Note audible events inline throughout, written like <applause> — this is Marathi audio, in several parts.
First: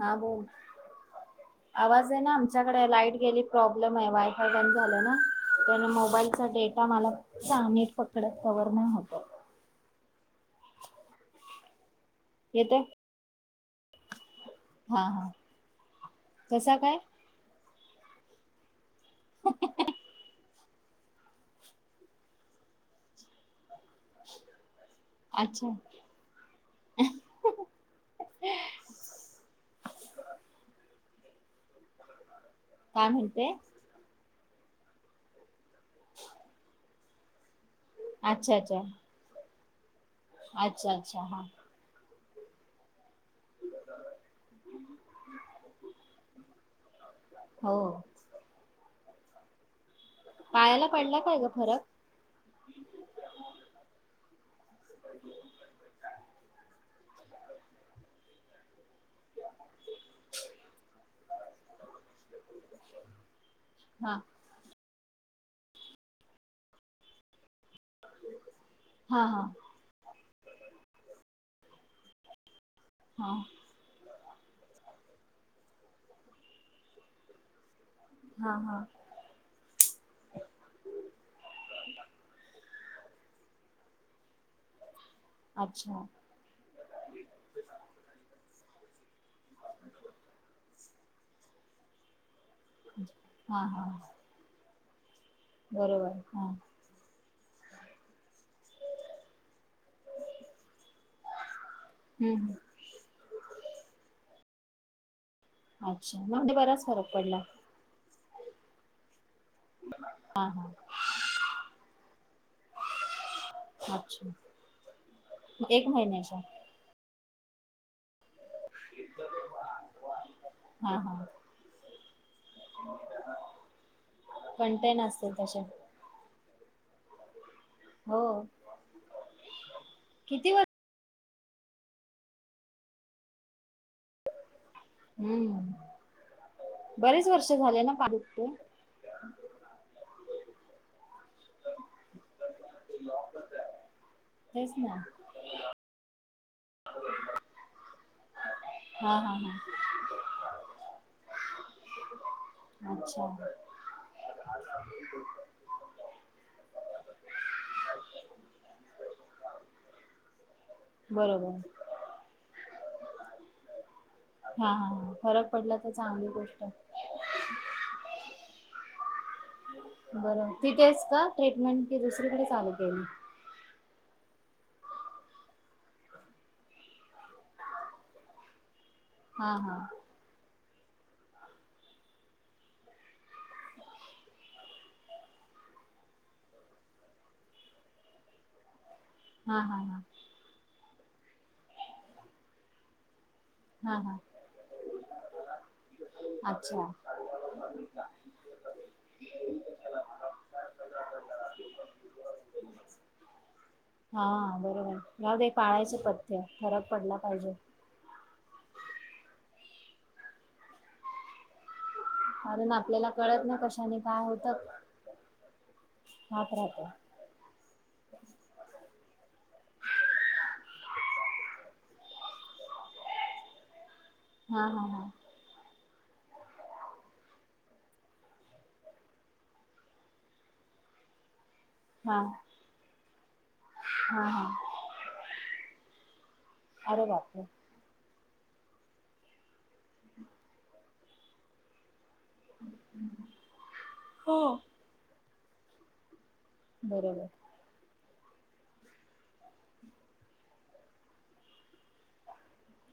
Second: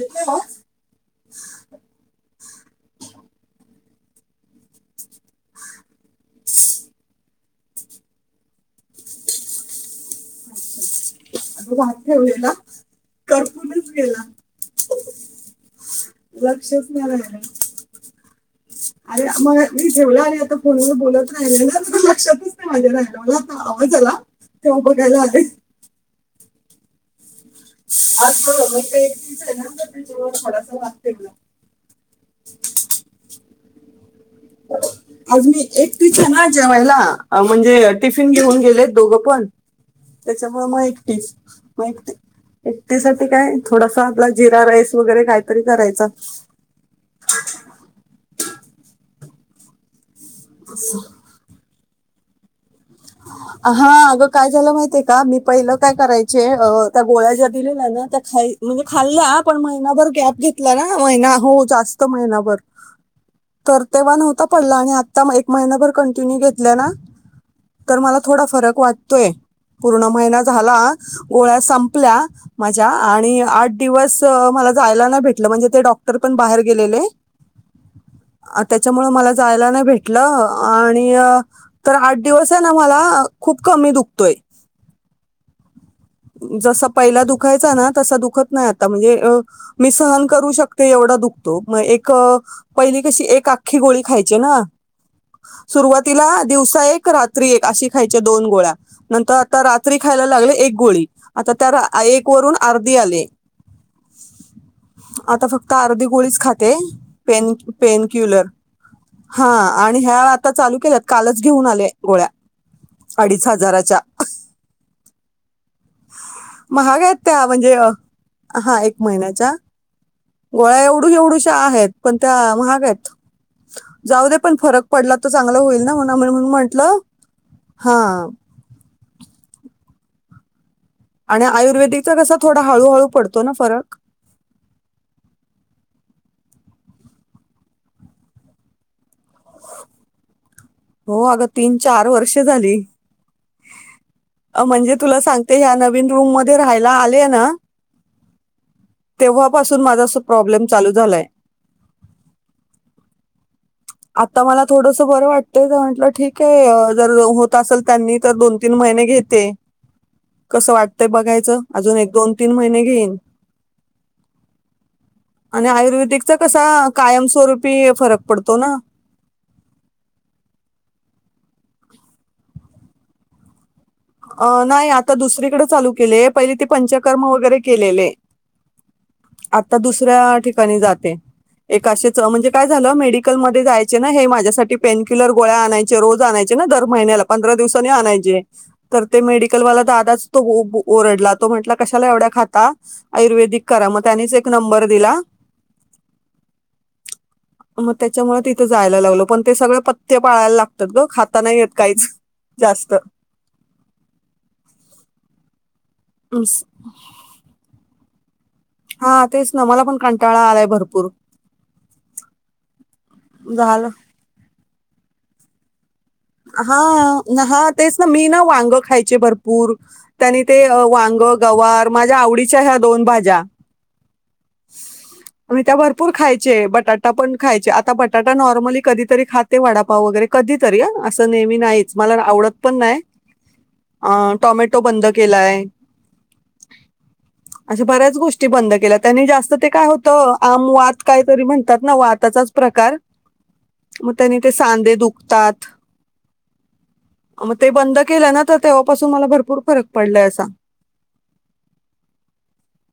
हा बोल आवाज आहे, ना आमच्याकडे लाईट गेली प्रॉब्लेम. नाही बाई. हां बंद झाला ना मोबाईलचा डे हा मला साग नीट पकडत कवर नाही होत. <unintelligible> ठेवलेला येते कर. म्हणून च गेला. हा हा. कसा लक्षच काय नाही राहिलं. अरे मग मी ठेवलं आणि आता फोनवर बोलत राहिले ना लक्षातच नाही माझ्या राहिला मला <unintelligible> हो चला तेव्हा बघायला आले. अ ह काय म्हणते. आज मी. एकटीच आहे ना जेवायला? अ म्हणजे टिफिन अच्छा घेऊन अच्छा गेलेत दोघं पण. त्याच्यामुळे म अच्छा अच्छा एकटच हा मा एकटी. एकटीसाठी. काय थोडस आपला जिरा राईस वगैरे काहीतरी करायचा. हो. पायाला पडला काय ग फरक. ह हा अगं काय झालं माहित्येय का मी पहिलं काय करायचे अ! त्या गोळ्या ज्या दिलेल्या ना त्या खाय म्हणजे. खाल्ल्या पण महिनाभर गॅप घेतला ना महिना हो जास्त महिनाभर तर हा तेव्हा नव्हता पडला आणि आ त एक महिनाभर कंटिन्यू घेतलं ना. तर मला थोडा फरक हा वाटतोय हा पूर्ण महिन्यात. झाला गोळ्या संपल्या. माझ्या हा आणि आठ दिवस त मला जायला नाही भेटलं म्हणजे ते डॉक्टर पण बाहेर गेलेले. हा हा त्याच्यामुळ मला जायला नाही भेटलं आणि तर आठ दिवस मला खूप कमी दुकतोय. अच्छा. जसं पहिला दुखायचा ना तसा दुखत नाही अ ता म्हणजे मी सहन करू शकते एवढा दुखतो मग एक पहिली कशी एक हा आख्खी हा गोळी खायची ना. बरोबर सुरुवातीला हा दिवसा एक रात रात्री एक अशी खायची दोन गोळ्या, नंतर आता रात्री खायला लागले एक गोळी. आता त्या एक हम्म हम्म. वरून अर्धी आले. <inaudible> आता फक्त अर्धी अच्छा गोळीच म्हणजे खाते. बराच फरक पडला पेन पेन क्युलर. हा आणि ह्या हा आता हा चालू केल्यात कालच घेऊन आले गोळ्या, अडीच हजाराच्या. अच्छा एक महिन्याच्या. महाग आहेत त्या म्हणजे हा एक महिन्याच्या, गोळ्या हा एवढू हा एवढूशा आहेत. पण त्या महागयत, जाऊ दे पण फरक कंटेन पडला त असतील चांगला तसे होईल ना म्ह म्हंटलं हा. हो किती वज आणि आयुर्वेदिकचा कसा थोडा हळूहळू पडतो ना फरक. हम्म, बरेच वर्ष झाले ना <unintelligible> हो अग तीन चार वर्ष झाली, तेच म्हणजे ना तुला सांगते ह्या नवीन रूम म राहायला आले ना. हा हा हा तेव्हापासून माझा अस प्रॉब्लेम चालू झालाय. अच्छा आता मला थोडस बरं वाटतय म्हटलं ठीक आहे जर होत असेल त्यांनी तर दोन तीन महिने घेते, कसं वाट ते बघायचं बरोबर अजून एक दोन तीन महिने घेईन हा हा हा फरक आणि पडला तर चांगली आयुर्वेदिकचा गोष्ट कसा कायमस्वरूपी फरक पडत. तो ना. बरोबर तिथेच का ट्रीटमेंट कि दुसरीकडे चालू केली. अ नाही आता दुसरीकडें चालू केलेय पहिले ते पंचकर्म वगैरे केलेले. हा हा आता दुसऱ्या ठिका एका ठिकाणी जाते, एकाशे म्हणजे काय झालं मेडिकलमध्येध्ये जाय ना हे माझ्यासाठी पेन किलर गोळ्या आणायचे रोज आणायचे ना दर महिन्याला पंधरा दिवसानी आणायचे! तर ते हा हा मेडिकलवाला हा दादाच तो ओ बो ओरडला तो म्हंटला कशाला एवढ्या खाता? आयुर्वेदिक करा हा मग हा त्यानेच एक नंबर दिला अच्छा मग त्याच्यामुळे तिथे जायला लागलो पण ते सगळे पत्त्य पाळायला लागतात ग खाता नाही येत काहीच जास्त! हां बरोबर आहे जाऊदे पाळायचे पथ्य, हम्म. फरक पडला पाहिजे. हा तेच ना मला पण कंटाळा आलाय भरपूर - कारण आप आपल्याला कळत ना कशाने काय होतं? राहत राहत हा हा तेच ना मी ना वांग खायची - भरपूर त्या ते वांग, गवार माझ्या आवडीच्या ह्या दोन भाज्या - हां हां हां! भरपूर खायचे बटाटा पण खायचे आता बटाटा नॉर्मली कधीतरी खाते वडापाव वगैरे कधीतरी आ अस नेहमी नाहीच मला हा आवडत पण नाही हा आ हा टोमॅटो बंद केलाय. अरे बापरे अशा बऱ्याच गोष्टी! बंद केल्या त्यानी जास्त ते काय होत आम वात काय तरी म्हणतात वात - त्याचाच प्रकार मग त्यानी हो ते सांदे दुख - तातत बरोबर मग ते बंद. केला ना तर तेव्हापासून मला भरपूर फरक पडला असा -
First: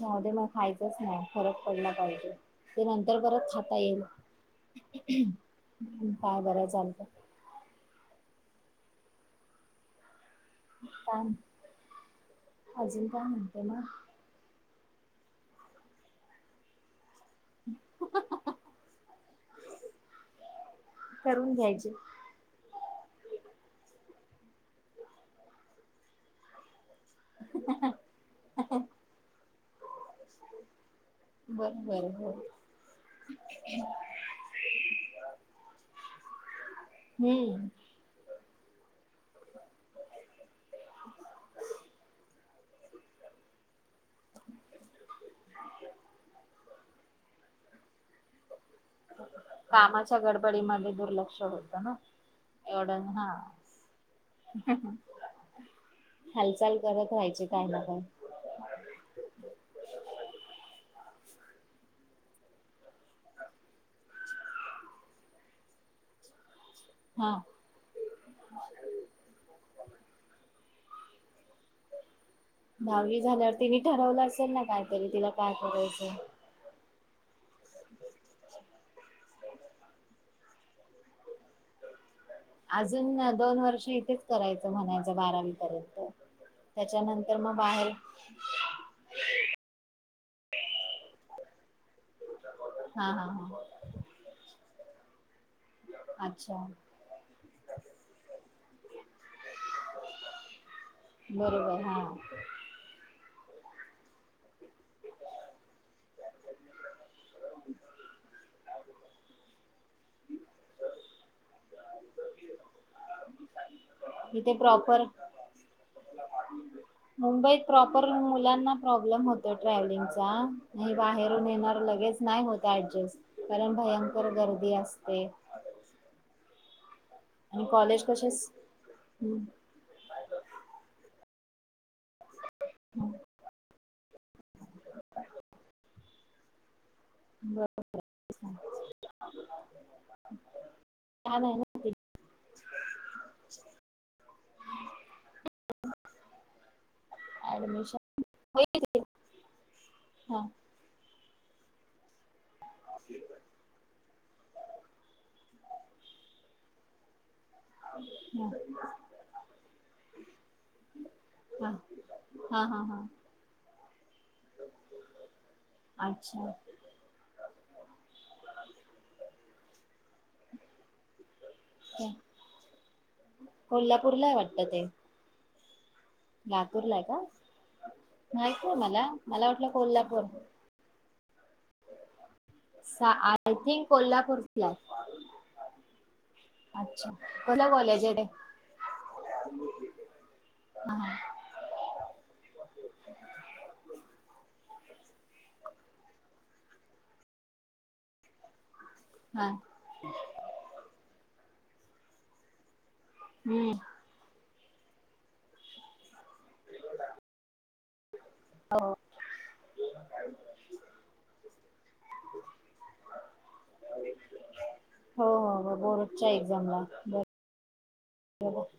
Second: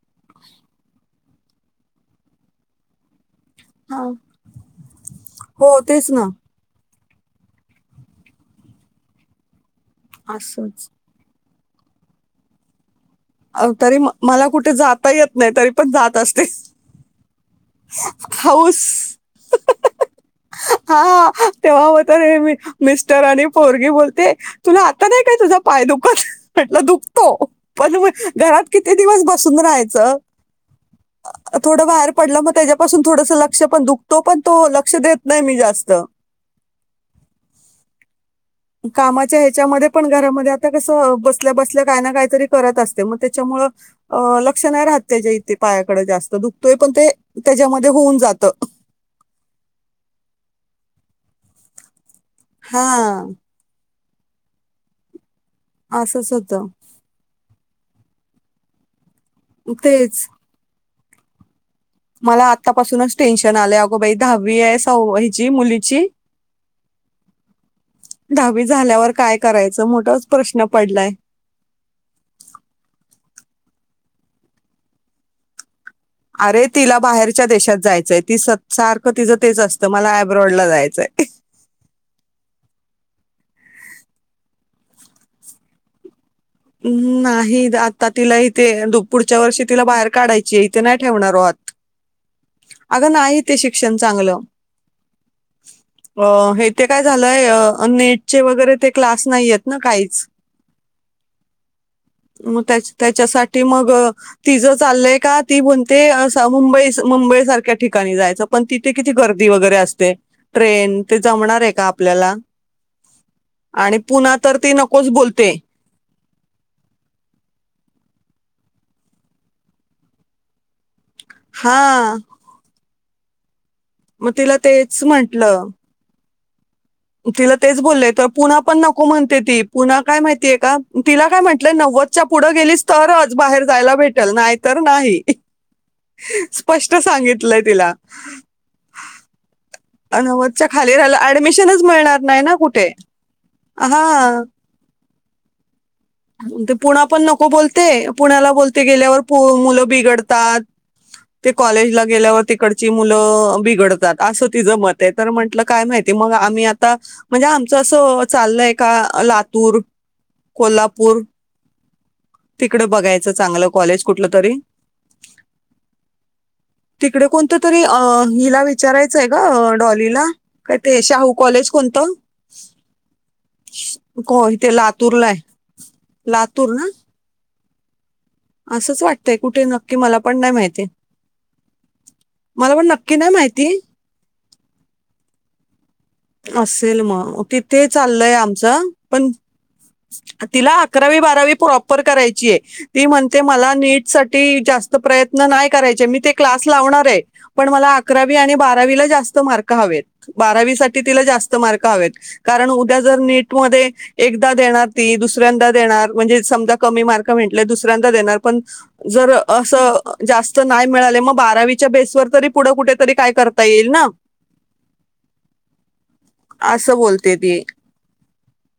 जाऊदे म खायचंच नाही. फरक पडला पाहिजे ते नंतर परत - आता येईल हां. हो, तेच ना. काय बरं चालत - असच - काय अजून काय म्हणते आव मग तरी मला कुठ - कुठ जाता येत नाही तरी पण जात असते. हऊस, हाहा हाहा हा करून तेव्हा घ्यायचे हे तर मी मिस्टरानी पोरगी बोलते तुला आता नाही काय तुझा पाय दुखत म्हटलं दुख! तो पण घरात किती दिवस ब - बसून रहायचं! बर बर हो <unintelligible> हम्म कामाच्या ह्याच्यामध्ये पण घरामध्ये आता कस बसल्या बसल्या काय ना काहीतरी - करतअसते मग त्याच्यामुळे लक्ष नाही राहत त्या इथ पायाकडे जात दुखतोय पण ते त्याच्या होऊन. जातं कामाच्या गडबडी मध्ये दुर्लक्ष - लक्ष होत ना! एवढं हा - <unintelligible> असंच होतं हालचाल करत राहायची काही ना काय - तेच - मला आतापासूनच टेन्शन आलं अगो बाई दहावी आहे सहावी हिची मुलीची हा - दहावी झाल्यावर काय करायचं मोठा प्रश्न - पडलाय. दहावी झाल्यावर तिने ठरवलं असेल ना कायतरी तिला काय करायचं. अरे तिला बाहेर - बाहेरच्या देशात जायचं ती सारखं तिचं तेच असत मला अभ्य - रोड ला जायचंय <unintelligible> अजून दोन वर्ष इथेच करायचं म्हणायचं बारावी पर्यंत - हम्म नाही आता तिला इथे पुढच्या वर्षी तिला बाहेर काढायची इथे नाही ठेवणार आता - अगं हा हा नाही ते हा शिक्षण चांगलं अ अच्छा हे ते काय झालंय नेटचे वगैरे ते क्लास नाहीय ना काहीच - बरोबर हा साठी मग तिच चालले का ती म्हणते अस मुंबई मुंबई सारख्या ठिकाणी जायचं पण तिथे किती गर्दी वगैरे असते ट्रेन, ते जमणार आहे का आपल्याला? आणि पुणा इथे तर ती प्रॉपर नकोच बोलते. मुंबईत प्रॉपर मुलांना प्रॉब्लेम होत ट्रॅव्हलिंगचा बाहेरून येणार हा लगेच नाही होत ऍडजस्ट कारण भयंकर मग तिला गर्दी तेच असते म्हंटलं तिला आणि तेच कॉलेज बोललंय तर कसे पुना पण नको म्हणते ती, पुना काय माहितीय का, तिला काय म्हण नव्वद च्या पुढे गेलीस तरच बाहेर जयला भेटल, नाही तर नाही, स्पष्ट सांगितलंय तिला. नव्वदच्या खाली राहिलं छान आहे ऍडमिशनच मिळणार नाही ना कुठे, हा ते पुणा पण नको ना बोलते, ऍडमिशन पुण्याला होईल बोलते गेल्यावर मुलं हा बिघडतात ते कॉलेजला गेल्यावर ते तिकडची मुलं बिघडतात असं तिचं मत आहे, तर म्हंटलं काय माहितीय मग आम्ही आता म्हणजे, आमचं असं हा चाललंय का लातूर, कोल्हाप पूर हा हा हा तिकडं हा बघायचं चांगल कॉलेज कोणतेतरी, अच्छा तिकडे कोणतेतरी अ हिला विचारायचं गं! डॉलीला, काय ते शाहू कॉलेज कोणत? ते कोल्हापूरला आहे वाटतं तेे ते लातूरला आहे. लातूर ना लातूरला का? माहित नाही असंच मला वाटतंय मला कुठे वाटलं नक्की मला कोल्हापूर पण नाही माहिती. मला पण नक्की नाही आय माहिती थिंक कोल्हापूर. या, असेल मग तिथे चाललंय आमचं पण तिला हा अकरावी बारावी प्रॉपर करायची आहे. ती म्हणते मला नीट साठी जास्त प्रयत्न नाही करायचे, मी ते क्लास लावणार आहे, पण मला अकरावी आणि बारावी बारावीला जास्त हा मार्क हवे, बारावीसाठी बारावीला जास्त मार्क हवे, कारण जर नीट हम्म मध्ये एक देणार ती, दुसऱ्यांदा देणार, म्हणजे समजा कमी मार्क भेटले, दुसरं रहता दे नाना जर अस जास्त नाही मिळाले, मग बारावीच्या बेसवर तरी पुढ कुठेतरी काय करता येईल ना. बोर्ड च्या एक्झामला बर. <inaudible>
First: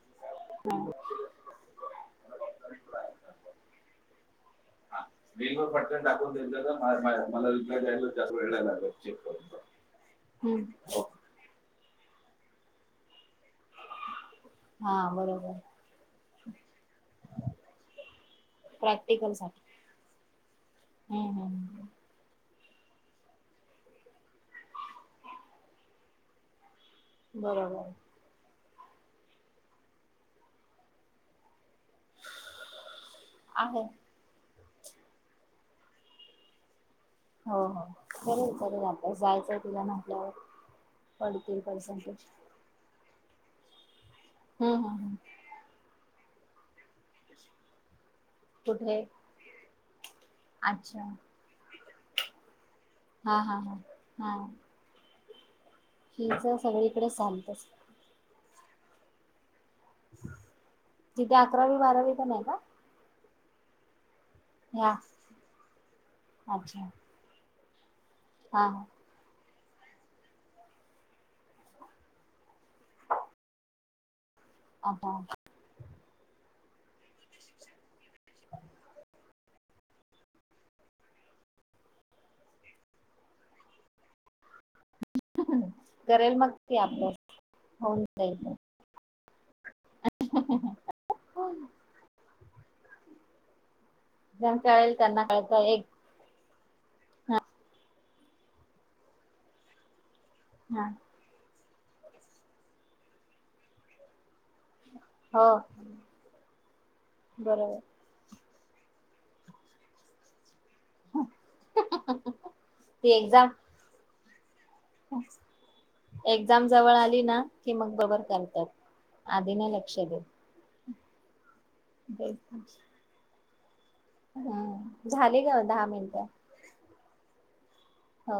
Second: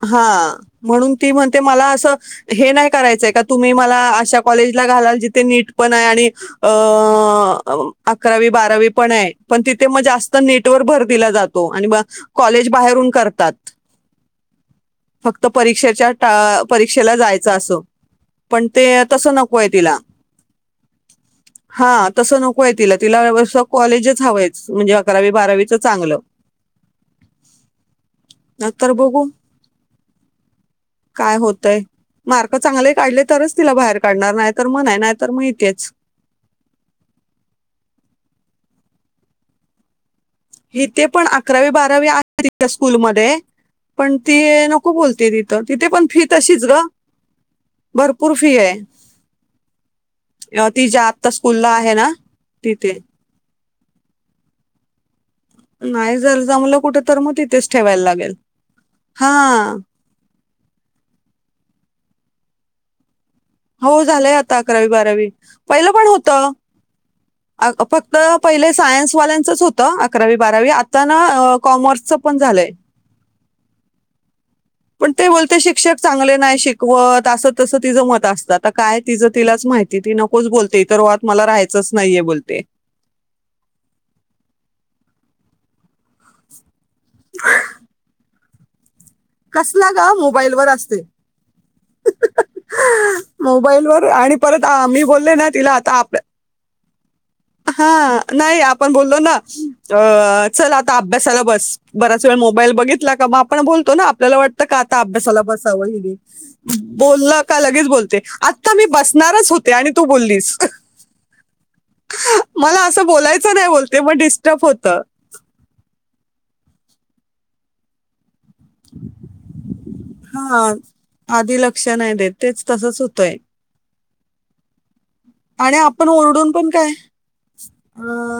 हा म्हणून ती म्हण मला अस हे नाही, करायचंय का तुम्ही मला अश कॉलेजला घालाल जिथे मेल वर नीट पण पटकन आहे आणि टाकून दिलं तर मला अ... रिप्लाय द्यायला जास्त अकरावी वेळ नाही बारावी लागला पण चेक आहे. करून पण तिथे मग जास्त नीट व हम्म भर दिला जात. आणि म कॉलेज बाहेरून कर तात हा फक्त पे बरोबर परीक्षेच्या टा परीक्षेला जायच अस पण ते तस प्रॅक्टिकल नकोय साठी तिला हम्म हम्म हा तस नको होय तिला तिलासं कॉलेजच हवंयच म्हणजे, अकरावी बारावीचं चांगलं. बरोबर! नायतर बघू काय होतय. मार्क चांगले काढले तरच तिला आहे बाहेर काढणार नाही तर मणाय नाही तर माहितेच. हो हो करेलकरेल अभ्यास जायचंय तिला ना! इथे पण अकरावी बारावी आहे स्कूलमध्ये. ते. पण ती हम्म हम्म नको हम्म बोलते तिथं तिथे पण फी तशीच ग भरप पूर फी आहे. कुठे ति ज्या अच्छा आता स्कूल लाय हे ना, तिथे हा हा हा. हा. नाही जर हिच जमलं कुठ सगळीकडे तर मग चालतच तिथेच ठेवायला लागेल. हा. तिथे अकरावी बारावी पन हाय का? हो झालंय आत अकरावी ह्या बारावी पहिलं पण होत. अच्छा अ ग प तर हा पहिले हा सायन्स वाल्यांच होत. त अकरावी बारावी आता न कॉमर्सचं पण झालंय. पण आता ते बोलते शिक्षक चांगले नाही शिकवत असं तसं तिचं मत असतं आ काय तीज तिलाच माहिती ती नकोच बोलते इत रोहात मला राहायचच नाहीये बोलते. करेल मग ती आभ्यास होऊन जाईल. कसला ग मोबाईल वर असते. एक्झाम <unintelligible> मोबाईलवर. आणि परत अ कळेल मी त्यांना बोलले ना, कळत तिला एक आता आप हा नाही आपण बोललो ना अ चल हा आता अभ्यासाला बस. बराच वेळ मोबाईल बघितला का मग आपण बोलतो ना आपल्याला वाटतं का? ता अभ्यासाला हो बसावं हि बोललं का बरोबर लगेच बोलते आता. आता मी बसणारच होते आणि तू बोललीस. हम्म. मला असं बोलायचं नाही बोलते म डीस एक्झाम जवळ आली. की मग बबर <unintelligible> त आदिना लक्ष दे. हा आधी लक लक्षण नाही देत तेच तसंच होतंय. हम् आणि आपण ओरडून पण काय हो